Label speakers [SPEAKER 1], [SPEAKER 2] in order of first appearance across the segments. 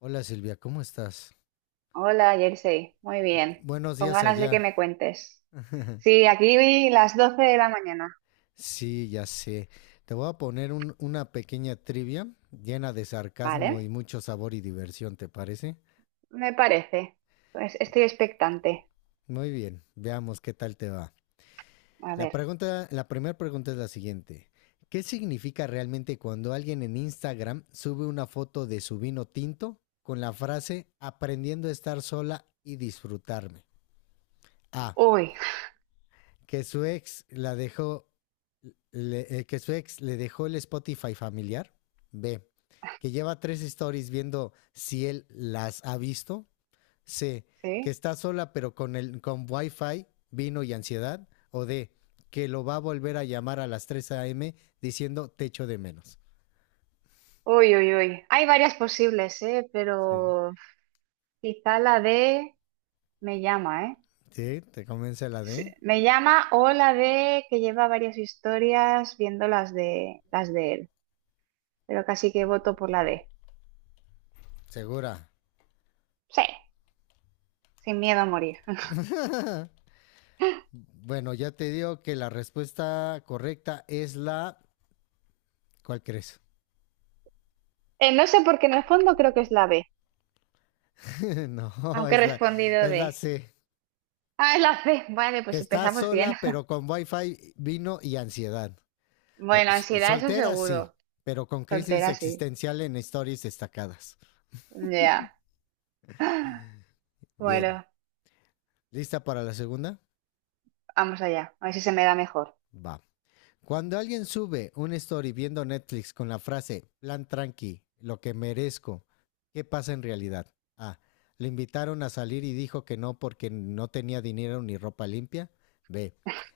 [SPEAKER 1] Hola Silvia, ¿cómo estás?
[SPEAKER 2] Hola, Jersey. Muy bien.
[SPEAKER 1] Buenos
[SPEAKER 2] Con
[SPEAKER 1] días
[SPEAKER 2] ganas de que
[SPEAKER 1] allá.
[SPEAKER 2] me cuentes. Sí, aquí vi las 12 de la mañana.
[SPEAKER 1] Sí, ya sé. Te voy a poner una pequeña trivia llena de sarcasmo y
[SPEAKER 2] Vale,
[SPEAKER 1] mucho sabor y diversión, ¿te parece?
[SPEAKER 2] me parece. Pues estoy expectante.
[SPEAKER 1] Muy bien, veamos qué tal te va.
[SPEAKER 2] A
[SPEAKER 1] La
[SPEAKER 2] ver.
[SPEAKER 1] pregunta, la primera pregunta es la siguiente. ¿Qué significa realmente cuando alguien en Instagram sube una foto de su vino tinto con la frase aprendiendo a estar sola y disfrutarme? A.
[SPEAKER 2] Uy,
[SPEAKER 1] Que su ex la dejó, que su ex le dejó el Spotify familiar. B, que lleva tres stories viendo si él las ha visto. C, que
[SPEAKER 2] sí.
[SPEAKER 1] está sola pero con Wi-Fi, vino y ansiedad. O D, que lo va a volver a llamar a las 3 a.m. diciendo te echo de menos.
[SPEAKER 2] Uy, uy, uy. Hay varias posibles, ¿eh?
[SPEAKER 1] Sí.
[SPEAKER 2] Pero quizá la de me llama, ¿eh?
[SPEAKER 1] Sí, te convence la D.
[SPEAKER 2] Sí, me llama o la de que lleva varias historias viendo las de él. Pero casi que voto por la D.
[SPEAKER 1] Segura.
[SPEAKER 2] Sí, sin miedo a morir.
[SPEAKER 1] Ah. Bueno, ya te digo que la respuesta correcta es la. ¿Cuál crees?
[SPEAKER 2] No sé porque en el fondo creo que es la B.
[SPEAKER 1] No,
[SPEAKER 2] Aunque he
[SPEAKER 1] es la,
[SPEAKER 2] respondido
[SPEAKER 1] es la
[SPEAKER 2] de,
[SPEAKER 1] C.
[SPEAKER 2] ah, es la C. Vale, pues
[SPEAKER 1] Está
[SPEAKER 2] empezamos
[SPEAKER 1] sola,
[SPEAKER 2] bien.
[SPEAKER 1] pero con wifi, vino y ansiedad.
[SPEAKER 2] Bueno, ansiedad, eso
[SPEAKER 1] Soltera, sí,
[SPEAKER 2] seguro.
[SPEAKER 1] pero con crisis
[SPEAKER 2] Soltera, sí.
[SPEAKER 1] existencial en historias destacadas.
[SPEAKER 2] Ya.
[SPEAKER 1] Bien.
[SPEAKER 2] Bueno,
[SPEAKER 1] ¿Lista para la segunda?
[SPEAKER 2] vamos allá. A ver si se me da mejor.
[SPEAKER 1] Va. Cuando alguien sube un story viendo Netflix con la frase plan tranqui, lo que merezco, ¿qué pasa en realidad? A. Le invitaron a salir y dijo que no porque no tenía dinero ni ropa limpia. B.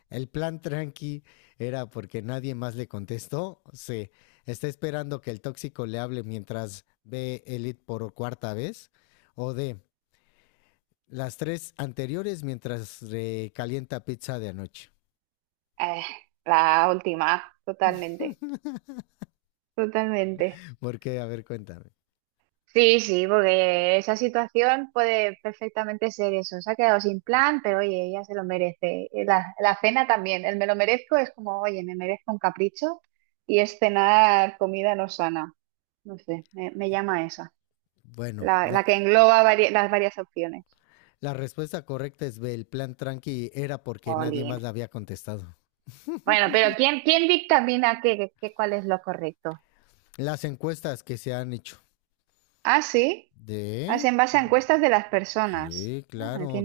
[SPEAKER 1] El plan tranqui era porque nadie más le contestó. C. Está esperando que el tóxico le hable mientras ve Elite por cuarta vez. O D. Las tres anteriores mientras recalienta pizza de anoche.
[SPEAKER 2] Eh, la última, totalmente. Totalmente.
[SPEAKER 1] ¿Por qué? A ver, cuéntame.
[SPEAKER 2] Sí, sí, porque esa situación puede perfectamente ser eso. Se ha quedado sin plan, pero oye, ella se lo merece. La cena también. El me lo merezco es como, oye, me merezco un capricho y es cenar comida no sana. No sé, me llama esa.
[SPEAKER 1] Bueno,
[SPEAKER 2] La,
[SPEAKER 1] la-
[SPEAKER 2] la que engloba las varias opciones.
[SPEAKER 1] La respuesta correcta es B. El plan tranqui era porque nadie
[SPEAKER 2] Olin.
[SPEAKER 1] más la había contestado.
[SPEAKER 2] Bueno, pero ¿quién dictamina cuál es lo correcto?
[SPEAKER 1] Las encuestas que se han hecho.
[SPEAKER 2] Ah, sí. Ah,
[SPEAKER 1] ¿De?
[SPEAKER 2] es en base a encuestas de las personas.
[SPEAKER 1] Sí,
[SPEAKER 2] Ah, qué
[SPEAKER 1] claro.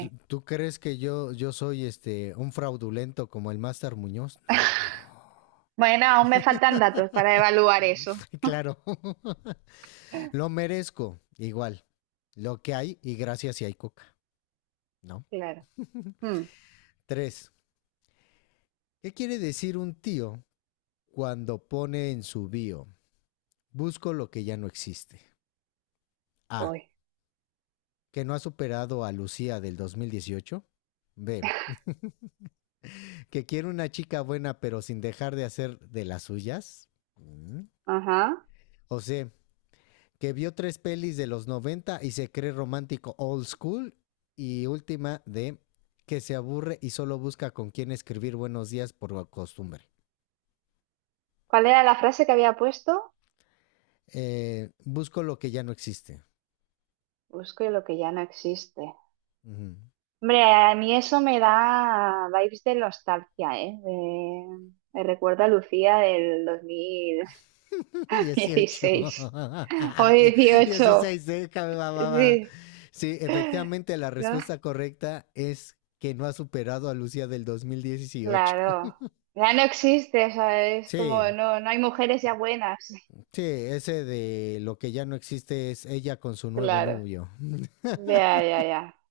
[SPEAKER 1] ¿Tú- ¿Tú crees que yo soy un fraudulento como el Master Muñoz? No.
[SPEAKER 2] Bueno, aún me faltan datos para evaluar eso.
[SPEAKER 1] Claro. Lo merezco. Igual. Lo que hay y gracias si hay coca. ¿No?
[SPEAKER 2] Claro. Hmm,
[SPEAKER 1] Tres. ¿Qué quiere decir un tío cuando pone en su bio? Busco lo que ya no existe. A.
[SPEAKER 2] Voy.
[SPEAKER 1] Que no ha superado a Lucía del 2018. B, que quiere una chica buena pero sin dejar de hacer de las suyas. Mm.
[SPEAKER 2] Ajá.
[SPEAKER 1] O C, que vio tres pelis de los 90 y se cree romántico old school. Y última, D, que se aburre y solo busca con quién escribir buenos días por costumbre.
[SPEAKER 2] ¿Cuál era la frase que había puesto?
[SPEAKER 1] Busco lo que ya no existe.
[SPEAKER 2] Busco lo que ya no existe.
[SPEAKER 1] Ujú.
[SPEAKER 2] Hombre, a mí eso me da vibes de nostalgia, ¿eh? Me recuerda a Lucía del dos mil
[SPEAKER 1] Dieciocho
[SPEAKER 2] dieciséis. O dieciocho.
[SPEAKER 1] dieciséis, déjame, mamá.
[SPEAKER 2] Sí.
[SPEAKER 1] Sí, efectivamente la
[SPEAKER 2] ¿No?
[SPEAKER 1] respuesta correcta es que no ha superado a Lucía del dos mil dieciocho.
[SPEAKER 2] Claro. Ya no existe, o sea, es como
[SPEAKER 1] Sí,
[SPEAKER 2] no, no hay mujeres ya buenas.
[SPEAKER 1] sí, ese de lo que ya no existe es ella con su nuevo
[SPEAKER 2] Claro.
[SPEAKER 1] novio.
[SPEAKER 2] Ya, ya, ya.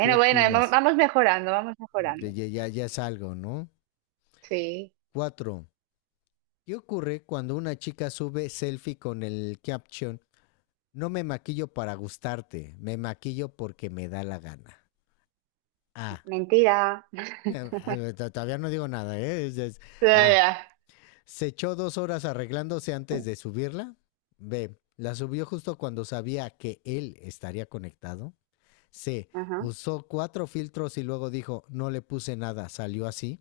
[SPEAKER 1] ¿Qué
[SPEAKER 2] bueno,
[SPEAKER 1] opinas?
[SPEAKER 2] vamos mejorando, vamos mejorando.
[SPEAKER 1] Ya, ya, es algo, ¿no?
[SPEAKER 2] Sí.
[SPEAKER 1] Cuatro. ¿Qué ocurre cuando una chica sube selfie con el caption? No me maquillo para gustarte, me maquillo porque me da la gana. A.
[SPEAKER 2] Mentira.
[SPEAKER 1] Todavía no digo nada, ¿eh?
[SPEAKER 2] Ya,
[SPEAKER 1] A.
[SPEAKER 2] ya.
[SPEAKER 1] Se echó 2 horas arreglándose antes de subirla. B. La subió justo cuando sabía que él estaría conectado. C.
[SPEAKER 2] Ajá.
[SPEAKER 1] Usó cuatro filtros y luego dijo, no le puse nada, salió así.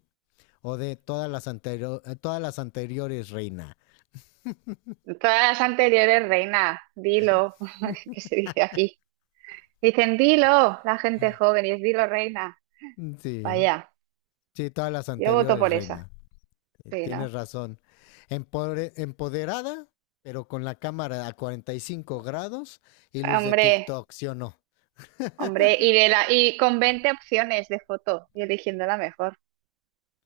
[SPEAKER 1] O D. Todas las anteriores, reina.
[SPEAKER 2] Todas las anteriores, reina, dilo, que se dice aquí. Dicen dilo, la gente joven, y es dilo, reina.
[SPEAKER 1] Sí,
[SPEAKER 2] Vaya,
[SPEAKER 1] sí, todas las
[SPEAKER 2] yo voto
[SPEAKER 1] anteriores,
[SPEAKER 2] por esa.
[SPEAKER 1] reina.
[SPEAKER 2] Sí,
[SPEAKER 1] Tienes
[SPEAKER 2] ¿no?
[SPEAKER 1] razón. Empoderada, pero con la cámara a 45 grados y luz de
[SPEAKER 2] Hombre.
[SPEAKER 1] TikTok, ¿sí o no?
[SPEAKER 2] Hombre, y con 20 opciones de foto y eligiendo la mejor,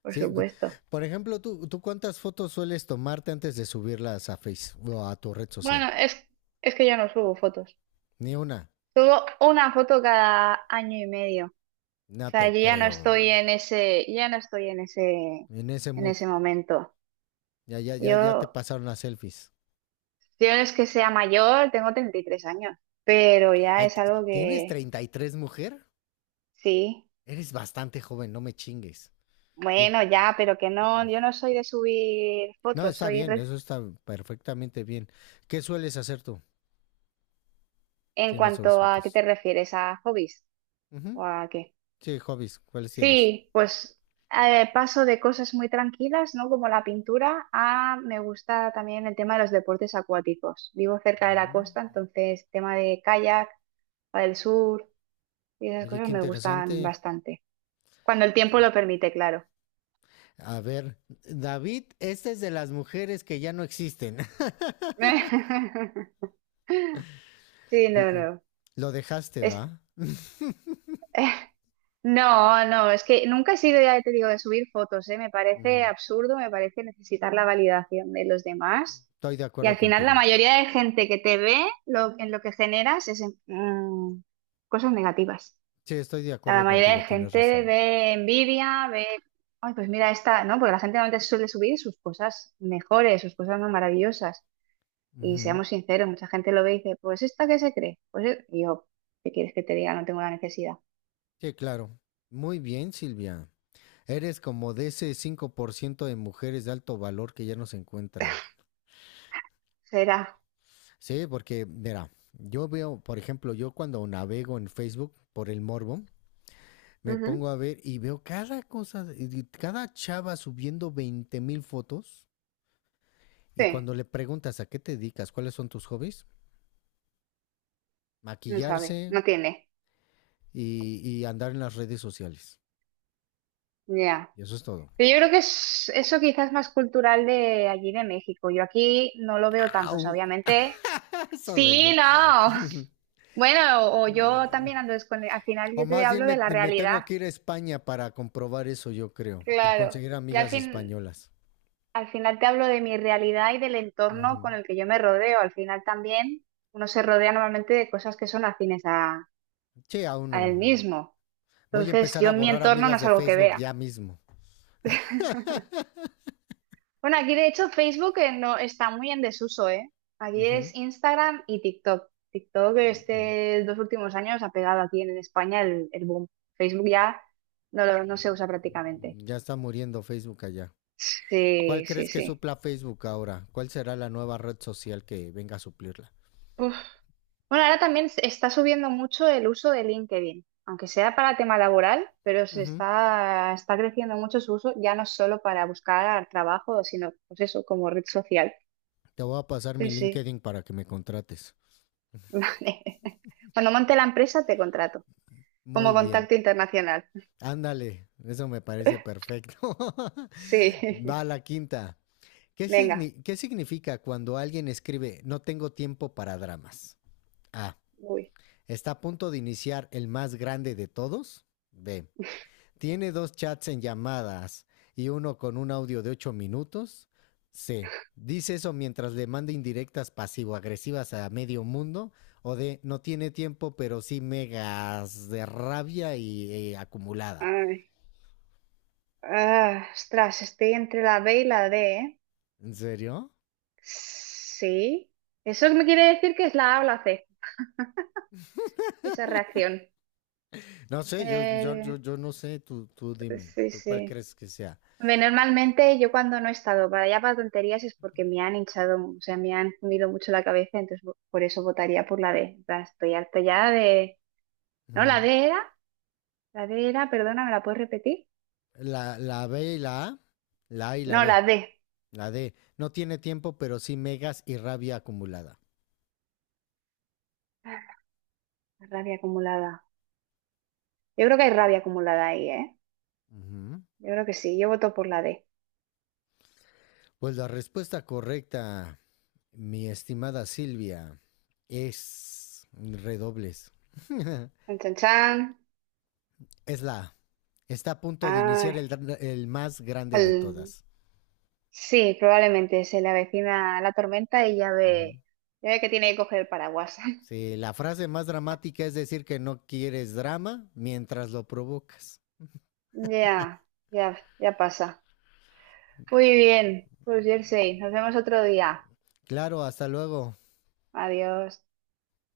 [SPEAKER 2] por
[SPEAKER 1] Sí,
[SPEAKER 2] supuesto.
[SPEAKER 1] por ejemplo, ¿tú cuántas fotos sueles tomarte antes de subirlas a Facebook o a tu red social?
[SPEAKER 2] Bueno, es que yo no subo fotos.
[SPEAKER 1] Ni una.
[SPEAKER 2] Subo una foto cada año y medio. O
[SPEAKER 1] No
[SPEAKER 2] sea,
[SPEAKER 1] te
[SPEAKER 2] yo ya no
[SPEAKER 1] creo.
[SPEAKER 2] estoy en ese, ya no estoy
[SPEAKER 1] En ese
[SPEAKER 2] en
[SPEAKER 1] mood.
[SPEAKER 2] ese momento.
[SPEAKER 1] Ya, ya, ya, ya te
[SPEAKER 2] Yo,
[SPEAKER 1] pasaron las selfies.
[SPEAKER 2] yo no es que sea mayor, tengo 33 años, pero ya
[SPEAKER 1] Ay,
[SPEAKER 2] es algo
[SPEAKER 1] ¿tienes
[SPEAKER 2] que
[SPEAKER 1] 33, mujer?
[SPEAKER 2] sí.
[SPEAKER 1] Eres bastante joven, no me chingues. Yo,
[SPEAKER 2] Bueno, ya, pero que no, yo no soy de subir
[SPEAKER 1] no,
[SPEAKER 2] fotos,
[SPEAKER 1] está bien, eso está perfectamente bien. ¿Qué sueles hacer tú
[SPEAKER 2] en
[SPEAKER 1] si no subes
[SPEAKER 2] cuanto a qué te
[SPEAKER 1] fotos?
[SPEAKER 2] refieres, ¿a hobbies o
[SPEAKER 1] Ujú.
[SPEAKER 2] a qué?
[SPEAKER 1] Sí, hobbies, ¿cuáles tienes?
[SPEAKER 2] Sí, pues paso de cosas muy tranquilas, ¿no? Como la pintura, a me gusta también el tema de los deportes acuáticos. Vivo cerca de la
[SPEAKER 1] Mm.
[SPEAKER 2] costa, entonces tema de kayak, del sur y esas
[SPEAKER 1] Oye,
[SPEAKER 2] cosas
[SPEAKER 1] qué
[SPEAKER 2] me gustan
[SPEAKER 1] interesante.
[SPEAKER 2] bastante. Cuando el tiempo lo permite, claro.
[SPEAKER 1] A ver, David, esta es de las mujeres que ya no existen.
[SPEAKER 2] Sí, no, no.
[SPEAKER 1] Lo dejaste,
[SPEAKER 2] Es-
[SPEAKER 1] ¿va?
[SPEAKER 2] No, no, es que nunca he sido, ya te digo, de subir fotos, ¿eh? Me parece
[SPEAKER 1] Ujú.
[SPEAKER 2] absurdo, me parece necesitar la validación de los demás.
[SPEAKER 1] Estoy de
[SPEAKER 2] Y
[SPEAKER 1] acuerdo
[SPEAKER 2] al final la
[SPEAKER 1] contigo.
[SPEAKER 2] mayoría de gente que te ve, en lo que generas es cosas negativas.
[SPEAKER 1] Sí, estoy de
[SPEAKER 2] O sea, la
[SPEAKER 1] acuerdo
[SPEAKER 2] mayoría de
[SPEAKER 1] contigo, tienes
[SPEAKER 2] gente
[SPEAKER 1] razón.
[SPEAKER 2] ve envidia, ve, ay, pues mira esta, ¿no? Porque la gente normalmente suele subir sus cosas mejores, sus cosas más maravillosas. Y
[SPEAKER 1] Ujú.
[SPEAKER 2] seamos sinceros, mucha gente lo ve y dice, pues esta que se cree. Pues e-". Y yo, ¿qué quieres que te diga? No tengo la necesidad.
[SPEAKER 1] Sí, claro. Muy bien, Silvia. Eres como de ese 5% de mujeres de alto valor que ya no se encuentran.
[SPEAKER 2] Será.
[SPEAKER 1] Sí, porque, mira, yo veo, por ejemplo, yo cuando navego en Facebook por el morbo, me
[SPEAKER 2] Ujú.
[SPEAKER 1] pongo a ver y veo cada cosa, cada chava subiendo 20.000 fotos. Y
[SPEAKER 2] Sí,
[SPEAKER 1] cuando le preguntas a qué te dedicas, cuáles son tus hobbies,
[SPEAKER 2] no sabe,
[SPEAKER 1] maquillarse
[SPEAKER 2] no tiene.
[SPEAKER 1] y andar en las redes sociales.
[SPEAKER 2] Ya.
[SPEAKER 1] Y eso es todo.
[SPEAKER 2] Pero yo creo que es, eso quizás es más cultural de allí de México. Yo aquí no lo veo tanto, o sea,
[SPEAKER 1] ¡Au!
[SPEAKER 2] obviamente.
[SPEAKER 1] Eso
[SPEAKER 2] Sí,
[SPEAKER 1] dolió.
[SPEAKER 2] no. Bueno, o yo también ando descone- Al final
[SPEAKER 1] O
[SPEAKER 2] yo te
[SPEAKER 1] más bien
[SPEAKER 2] hablo de
[SPEAKER 1] me,
[SPEAKER 2] la
[SPEAKER 1] me
[SPEAKER 2] realidad.
[SPEAKER 1] tengo que ir a España para comprobar eso, yo creo.
[SPEAKER 2] Claro.
[SPEAKER 1] Conseguir
[SPEAKER 2] Y al
[SPEAKER 1] amigas
[SPEAKER 2] fin,
[SPEAKER 1] españolas.
[SPEAKER 2] Al final te hablo de mi realidad y del entorno
[SPEAKER 1] Ujú.
[SPEAKER 2] con el que yo me rodeo. Al final también uno se rodea normalmente de cosas que son afines a,
[SPEAKER 1] Che, aún no.
[SPEAKER 2] a él mismo.
[SPEAKER 1] Voy a
[SPEAKER 2] Entonces,
[SPEAKER 1] empezar
[SPEAKER 2] yo
[SPEAKER 1] a
[SPEAKER 2] en mi
[SPEAKER 1] borrar
[SPEAKER 2] entorno no
[SPEAKER 1] amigas
[SPEAKER 2] es
[SPEAKER 1] de
[SPEAKER 2] algo que
[SPEAKER 1] Facebook
[SPEAKER 2] vea.
[SPEAKER 1] ya mismo.
[SPEAKER 2] Bueno, aquí de hecho Facebook no está muy en desuso, ¿eh? Aquí
[SPEAKER 1] Ujú.
[SPEAKER 2] es Instagram y TikTok. TikTok este 2 últimos años ha pegado aquí en España el boom. Facebook ya no, no se usa prácticamente.
[SPEAKER 1] Ya está muriendo Facebook allá. ¿Cuál
[SPEAKER 2] Sí, sí,
[SPEAKER 1] crees que
[SPEAKER 2] sí.
[SPEAKER 1] supla Facebook ahora? ¿Cuál será la nueva red social que venga a suplirla?
[SPEAKER 2] Uf. Bueno, ahora también se está subiendo mucho el uso de LinkedIn, aunque sea para tema laboral, pero se
[SPEAKER 1] Ujú.
[SPEAKER 2] está, está creciendo mucho su uso, ya no solo para buscar trabajo, sino pues eso, como red social.
[SPEAKER 1] Te voy a pasar mi
[SPEAKER 2] Sí, sí.
[SPEAKER 1] LinkedIn para que me contrates.
[SPEAKER 2] Vale. Cuando monte la empresa, te contrato. Como
[SPEAKER 1] Muy bien.
[SPEAKER 2] contacto internacional.
[SPEAKER 1] Ándale, eso me parece perfecto.
[SPEAKER 2] Sí,
[SPEAKER 1] Va la quinta. ¿Qué,
[SPEAKER 2] venga.
[SPEAKER 1] qué significa cuando alguien escribe no tengo tiempo para dramas? A.
[SPEAKER 2] Uy.
[SPEAKER 1] Está a punto de iniciar el más grande de todos. B. Tiene dos chats en llamadas y uno con un audio de 8 minutos. C. Dice eso mientras le manda indirectas pasivo-agresivas a medio mundo. O D. No tiene tiempo, pero sí megas de rabia y acumulada.
[SPEAKER 2] Ay. Ah, ostras, estoy entre la B y la D, ¿eh?
[SPEAKER 1] ¿En serio?
[SPEAKER 2] Sí. Eso me quiere decir que es la A o la C, esa reacción.
[SPEAKER 1] No sé, yo, yo, yo,
[SPEAKER 2] Eh,
[SPEAKER 1] yo no sé. Tú dime,
[SPEAKER 2] sí,
[SPEAKER 1] ¿tú cuál
[SPEAKER 2] sí.
[SPEAKER 1] crees que sea?
[SPEAKER 2] Hombre, normalmente yo cuando no he estado para allá para tonterías es porque me han hinchado, o sea, me han comido mucho la cabeza, entonces por eso votaría por la D. En plan, estoy harta ya de... No, la D era, perdona, ¿me la puedes repetir?
[SPEAKER 1] La B y la A. La A y la
[SPEAKER 2] No,
[SPEAKER 1] B.
[SPEAKER 2] la D.
[SPEAKER 1] La D. No tiene tiempo, pero sí megas y rabia acumulada.
[SPEAKER 2] La rabia acumulada. Yo creo que hay rabia acumulada ahí, ¿eh?
[SPEAKER 1] Ujú.
[SPEAKER 2] Yo creo que sí. Yo voto por la D.
[SPEAKER 1] Pues la respuesta correcta, mi estimada Silvia, es redobles.
[SPEAKER 2] Chan, chan, chan.
[SPEAKER 1] Es la A. Está a punto de
[SPEAKER 2] Ay,
[SPEAKER 1] iniciar el más grande de
[SPEAKER 2] el-
[SPEAKER 1] todas.
[SPEAKER 2] sí, probablemente se le avecina la tormenta y
[SPEAKER 1] Uh-huh.
[SPEAKER 2] ya ve que tiene que coger el paraguas.
[SPEAKER 1] Sí, la frase más dramática es decir que no quieres drama mientras lo provocas.
[SPEAKER 2] Ya, ya, ya pasa. Muy bien, pues Jersey, nos vemos otro día.
[SPEAKER 1] Claro, hasta luego.
[SPEAKER 2] Adiós.